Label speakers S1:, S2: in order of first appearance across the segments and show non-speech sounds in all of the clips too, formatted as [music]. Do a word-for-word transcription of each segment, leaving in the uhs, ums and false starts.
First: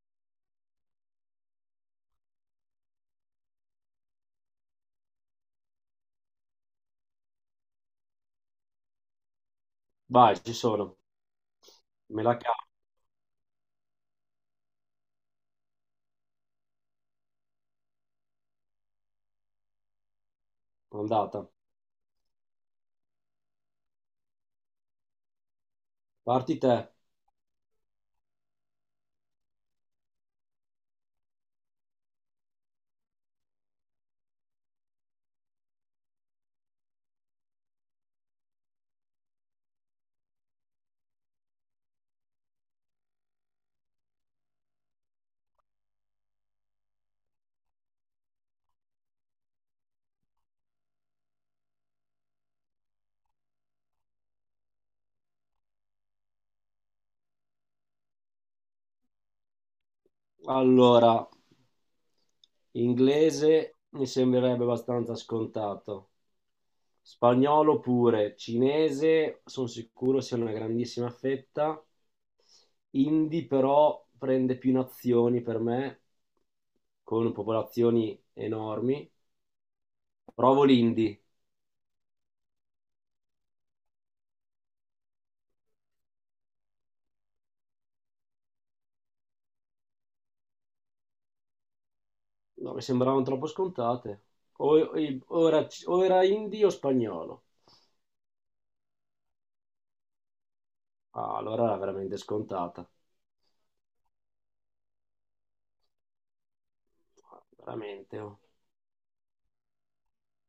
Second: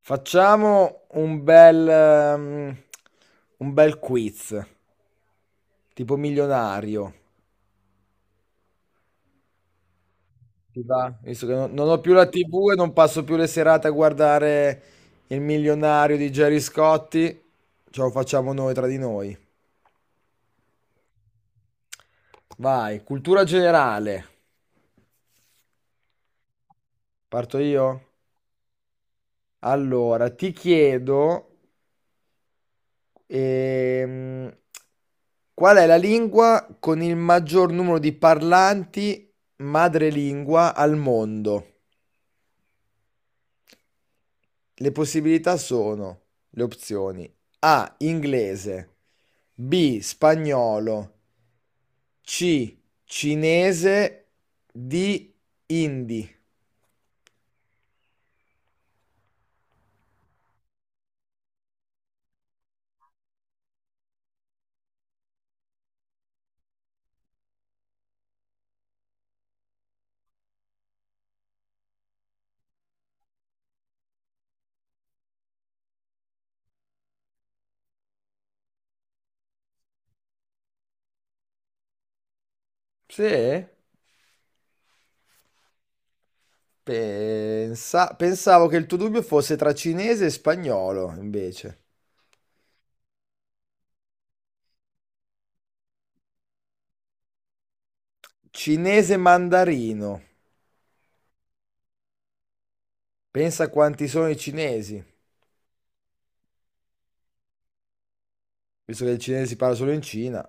S1: Facciamo un bel, ehm, un bel quiz, tipo milionario.
S2: Vai, ci
S1: Ti
S2: sono.
S1: va? Visto che non, non ho più
S2: Me
S1: la
S2: la cavo,
S1: T V e non passo più le serate a guardare Il milionario di Gerry Scotti, ce lo facciamo noi tra di noi.
S2: andata.
S1: Vai, cultura generale.
S2: Parti te.
S1: Parto io? Allora, ti chiedo Ehm, qual è la lingua con il maggior numero di parlanti madrelingua al mondo? Le possibilità sono le opzioni A, inglese, B, spagnolo, C, cinese, D, hindi.
S2: Allora, inglese mi sembrerebbe abbastanza scontato. Spagnolo pure. Cinese sono sicuro sia una grandissima fetta. Hindi però prende più nazioni per me, con popolazioni enormi. Provo l'indi.
S1: Sì, pensa- pensavo che il tuo dubbio fosse tra cinese e spagnolo, invece.
S2: No, mi sembravano troppo scontate. O, o- o era, o era hindi o spagnolo.
S1: Cinese mandarino.
S2: Ah, allora era veramente scontata.
S1: Pensa quanti sono i cinesi,
S2: Veramente. Oh.
S1: visto che il cinese si parla solo in Cina.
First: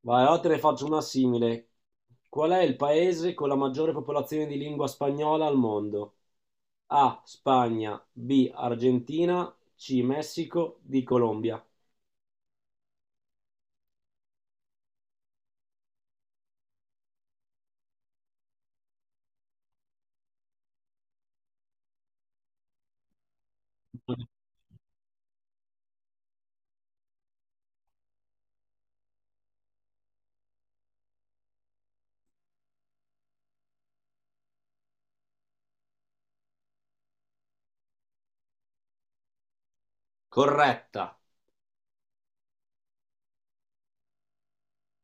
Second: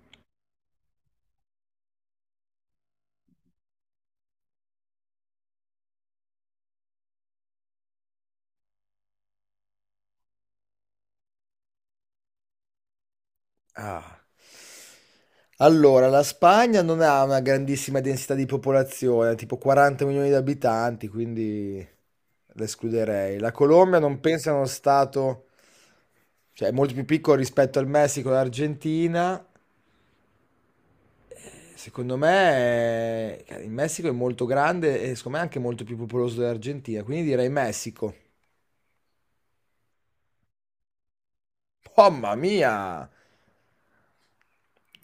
S2: Vai, ora te ne faccio una simile. Qual è il paese con la maggiore popolazione di lingua spagnola al mondo? A. Spagna, B. Argentina, C. Messico, D. Colombia.
S1: Ah. Allora, la Spagna non ha una grandissima densità di popolazione, tipo quaranta milioni di abitanti, quindi l'escluderei. La Colombia non penso sia uno stato, cioè è molto più piccolo rispetto al Messico e all'Argentina. Secondo me eh, il Messico è molto grande e secondo me è anche molto più popoloso dell'Argentina, quindi direi Messico.
S2: Corretta.
S1: Mamma mia!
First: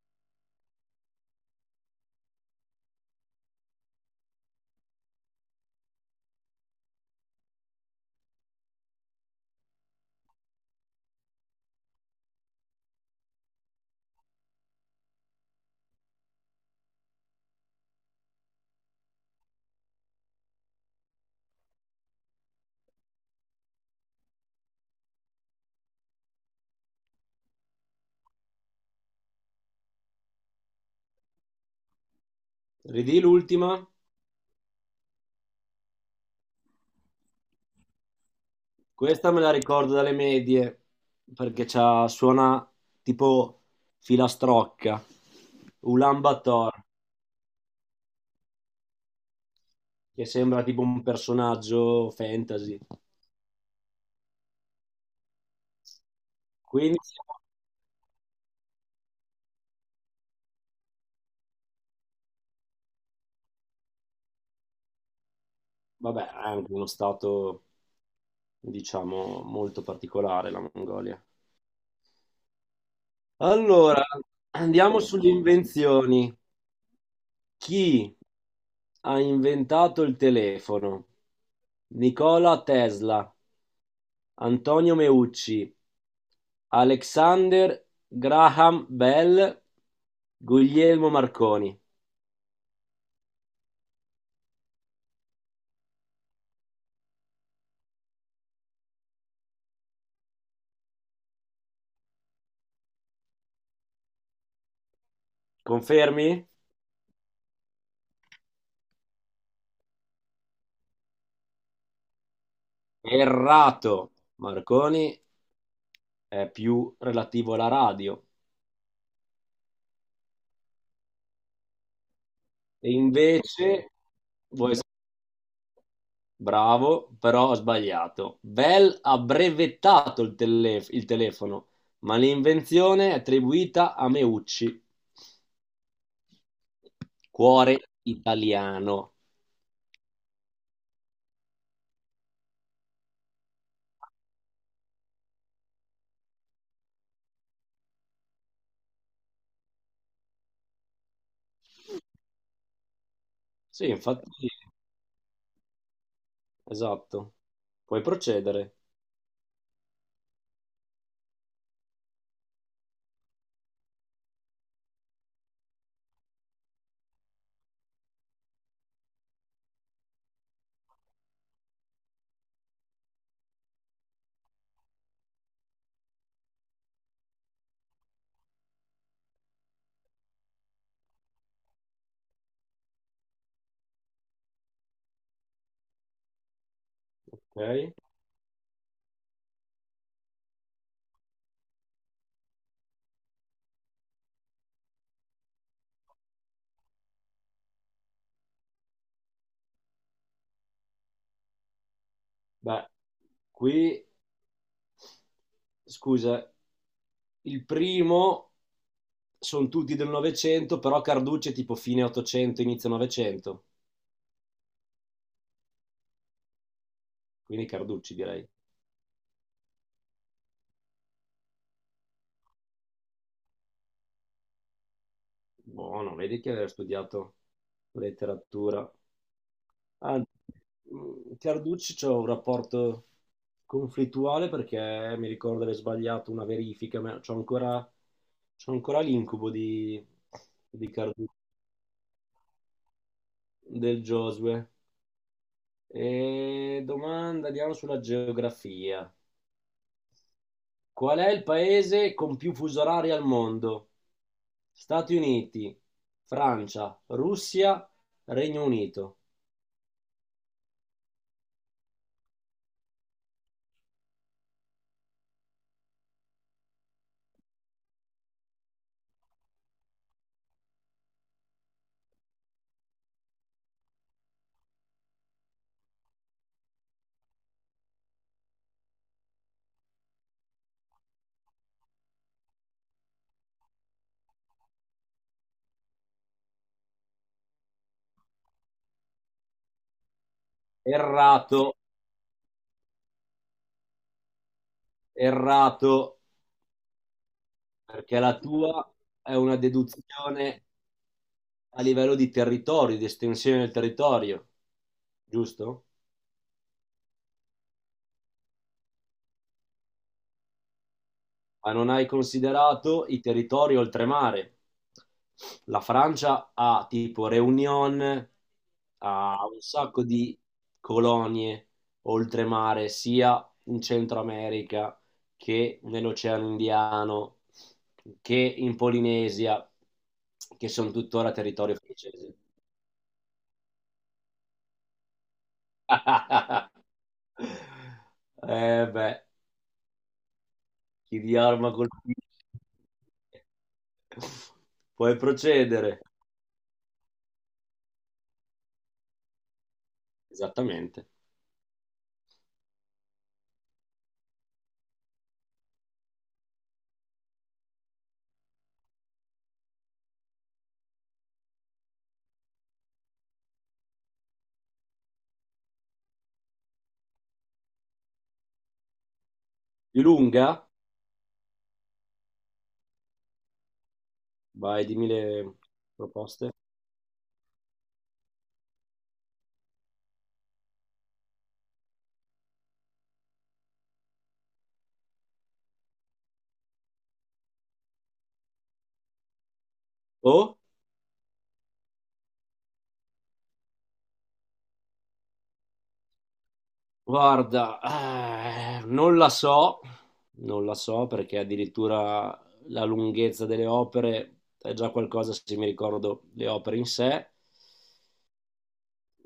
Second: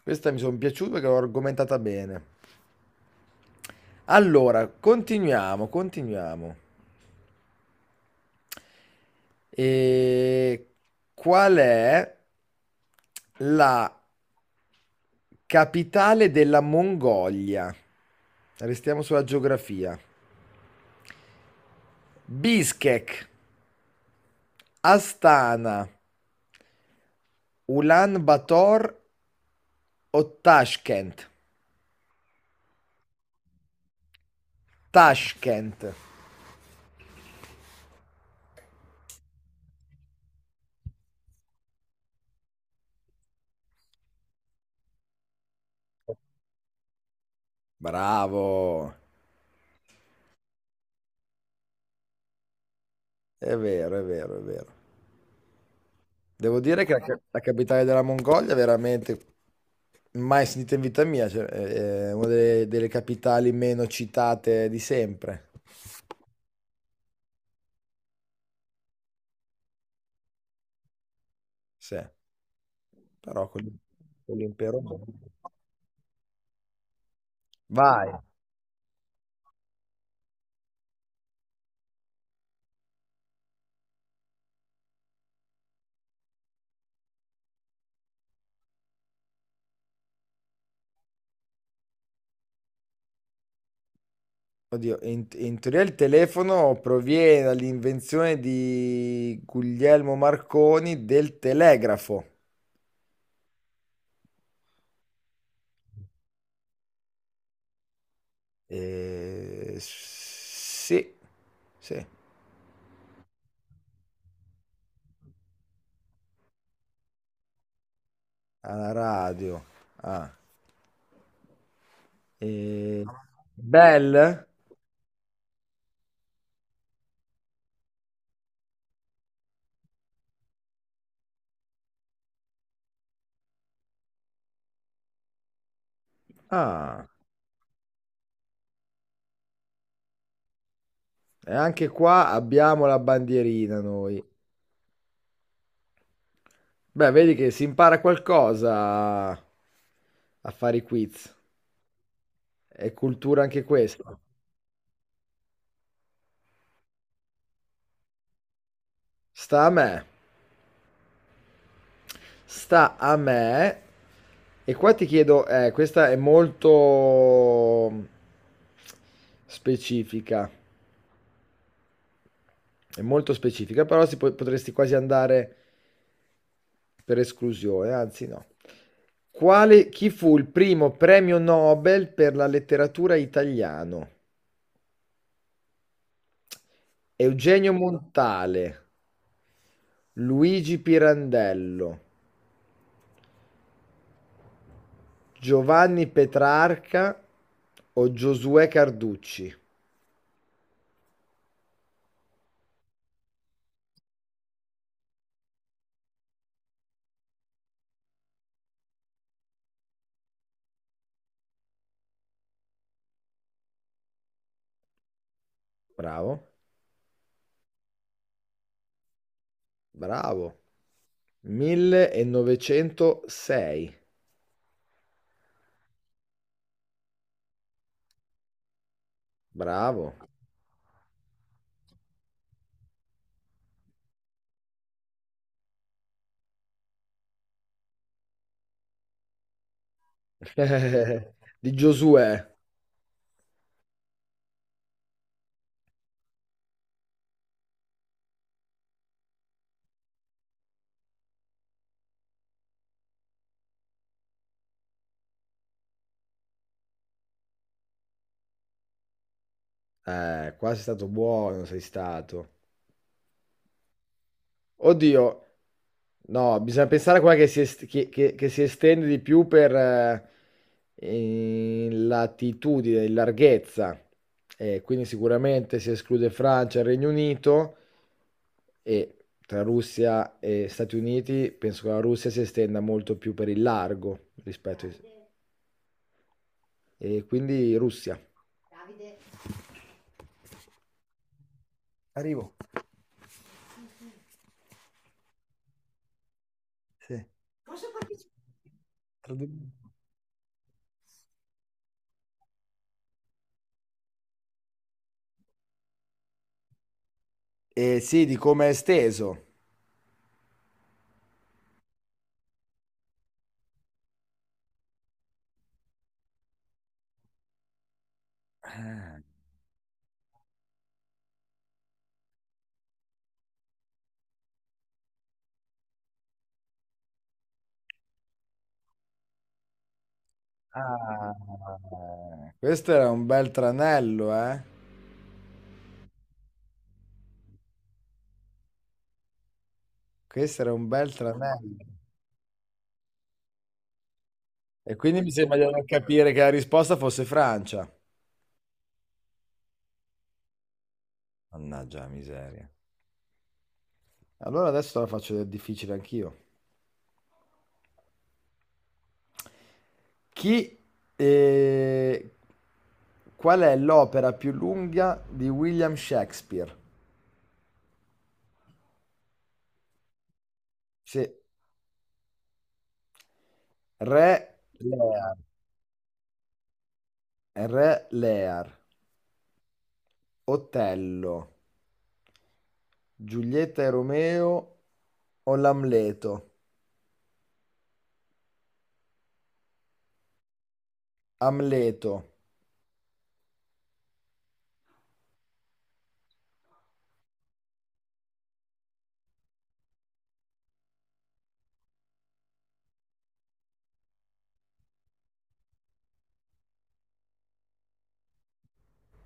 S1: Questa mi sono piaciuta perché l'ho argomentata bene. Allora, continuiamo, continuiamo. E qual è la capitale della Mongolia? Restiamo sulla geografia. Bishkek, Astana, Ulan Bator o Tashkent?
S2: Ridì l'ultima.
S1: Tashkent.
S2: Questa me la ricordo dalle medie perché c'ha, suona tipo filastrocca. Ulan Bator,
S1: Bravo.
S2: che sembra tipo un personaggio fantasy.
S1: È vero, è vero, è vero. Devo dire che
S2: Quindi
S1: la, ca- la capitale della Mongolia è veramente mai sentita in vita mia, cioè, è è una delle, delle capitali meno citate di sempre.
S2: Vabbè, è anche uno stato, diciamo, molto particolare la Mongolia.
S1: Sì, però con l'im-
S2: Allora,
S1: con l'impero.
S2: andiamo
S1: No.
S2: sulle invenzioni.
S1: Vai.
S2: Chi ha inventato il telefono? Nikola Tesla, Antonio Meucci, Alexander Graham Bell, Guglielmo Marconi.
S1: Oddio, in, in teoria il telefono proviene dall'invenzione di Guglielmo Marconi del telegrafo.
S2: Confermi?
S1: Eh, sì, sì.
S2: Errato. Marconi è più relativo alla radio.
S1: Alla radio. Ah.
S2: E
S1: E...
S2: invece
S1: Bell?
S2: voi Bravo, però ho sbagliato. Bell ha brevettato il, tele- il telefono, ma l'invenzione è attribuita a Meucci,
S1: Ah.
S2: cuore italiano.
S1: E anche qua abbiamo la bandierina noi. Beh, vedi che si impara qualcosa a a fare i quiz. È cultura anche
S2: Sì,
S1: questa.
S2: infatti, esatto. Puoi procedere.
S1: Sta a me. Sta a me. E qua ti chiedo, eh, questa è molto mm, specifica. È molto specifica, però si po- potresti quasi andare per esclusione, anzi no. Quale, chi fu il primo premio Nobel per la letteratura italiano? Eugenio
S2: Ok.
S1: Montale, Luigi Pirandello, Giovanni Petrarca o Giosuè Carducci?
S2: Beh, qui, scusa, il primo sono tutti del Novecento, però Carducci è tipo fine ottocento, inizio novecento,
S1: Bravo,
S2: quindi Carducci direi.
S1: bravo. millenovecentosei,
S2: Buono, vedi che aveva studiato letteratura.
S1: bravo.
S2: Anzi, mh, Carducci c'ho un rapporto conflittuale perché mi ricordo di aver sbagliato una verifica, ma c'ho ancora, c'ho ancora l'incubo di, di Carducci,
S1: [laughs] Di Giosuè.
S2: del Josue. E domanda, andiamo sulla geografia. Qual è il paese con più fusi orari al mondo? Stati Uniti, Francia, Russia, Regno Unito.
S1: Eh, qua sei stato buono, sei stato. Oddio, no, bisogna pensare a quella che si, est- che- che- che si estende di più per eh, in latitudine, in larghezza. Eh, quindi sicuramente si esclude Francia e Regno Unito e tra Russia e Stati Uniti penso che la Russia si estenda molto più per il largo rispetto ai... E quindi Russia.
S2: Errato.
S1: Arrivo.
S2: Errato,
S1: Sì.
S2: perché la tua è una deduzione a livello di territorio, di estensione del territorio, giusto?
S1: Eh, sì, di come è esteso.
S2: Ma non hai considerato i territori oltremare. La Francia ha tipo Réunion, ha un sacco di colonie oltremare, sia in Centro America che nell'Oceano Indiano, che in Polinesia, che sono
S1: Ah,
S2: tuttora territorio francese.
S1: questo era un bel tranello, eh?
S2: [laughs] Eh beh,
S1: Questo era un bel
S2: chi di arma
S1: tranello.
S2: colpisce.
S1: E
S2: Puoi
S1: quindi mi sembra di non
S2: procedere.
S1: capire che la risposta fosse Francia.
S2: Esattamente.
S1: Mannaggia la miseria. Allora adesso te la faccio del difficile anch'io. Chi... eh, qual è l'opera più lunga di William Shakespeare?
S2: Di lunga?
S1: Sì, Re
S2: Vai, dimmi
S1: Lear.
S2: le proposte.
S1: Re Lear. Otello, Giulietta e Romeo o l'Amleto?
S2: Oh,
S1: Amleto.
S2: guarda, eh, non la so, non la so perché addirittura la lunghezza delle opere è già qualcosa se mi ricordo le opere in sé.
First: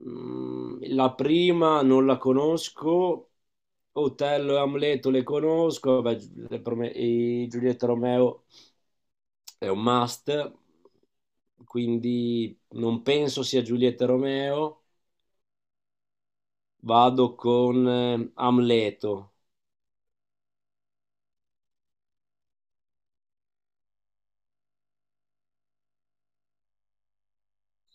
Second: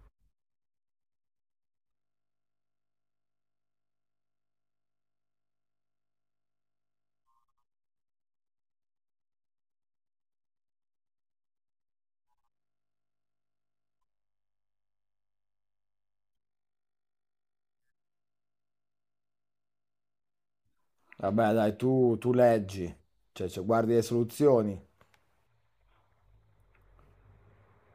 S2: Mm, La prima non la conosco, Otello e Amleto le conosco, vabbè, Gi- le prome- e Giulietta Romeo è un must, quindi non penso sia Giulietta Romeo, vado con eh, Amleto. [laughs]
S1: Vabbè, dai, tu, tu leggi, cioè, cioè, guardi le soluzioni,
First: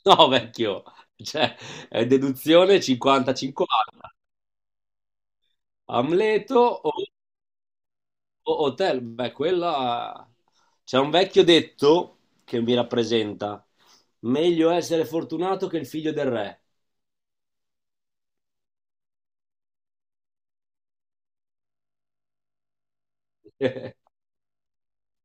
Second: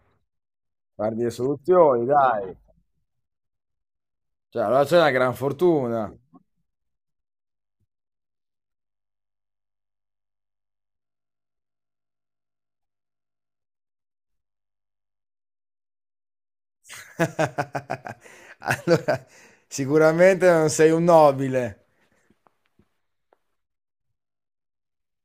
S2: No, vecchio,
S1: guardi le
S2: cioè,
S1: soluzioni,
S2: è
S1: dai.
S2: deduzione cinquanta cinquanta.
S1: Cioè, allora c'è una gran fortuna.
S2: Amleto o O- Hotel, beh, quella... C'è un vecchio detto che mi rappresenta. Meglio essere fortunato che il figlio del re.
S1: [laughs] Allora, sicuramente non sei un nobile.
S2: [laughs]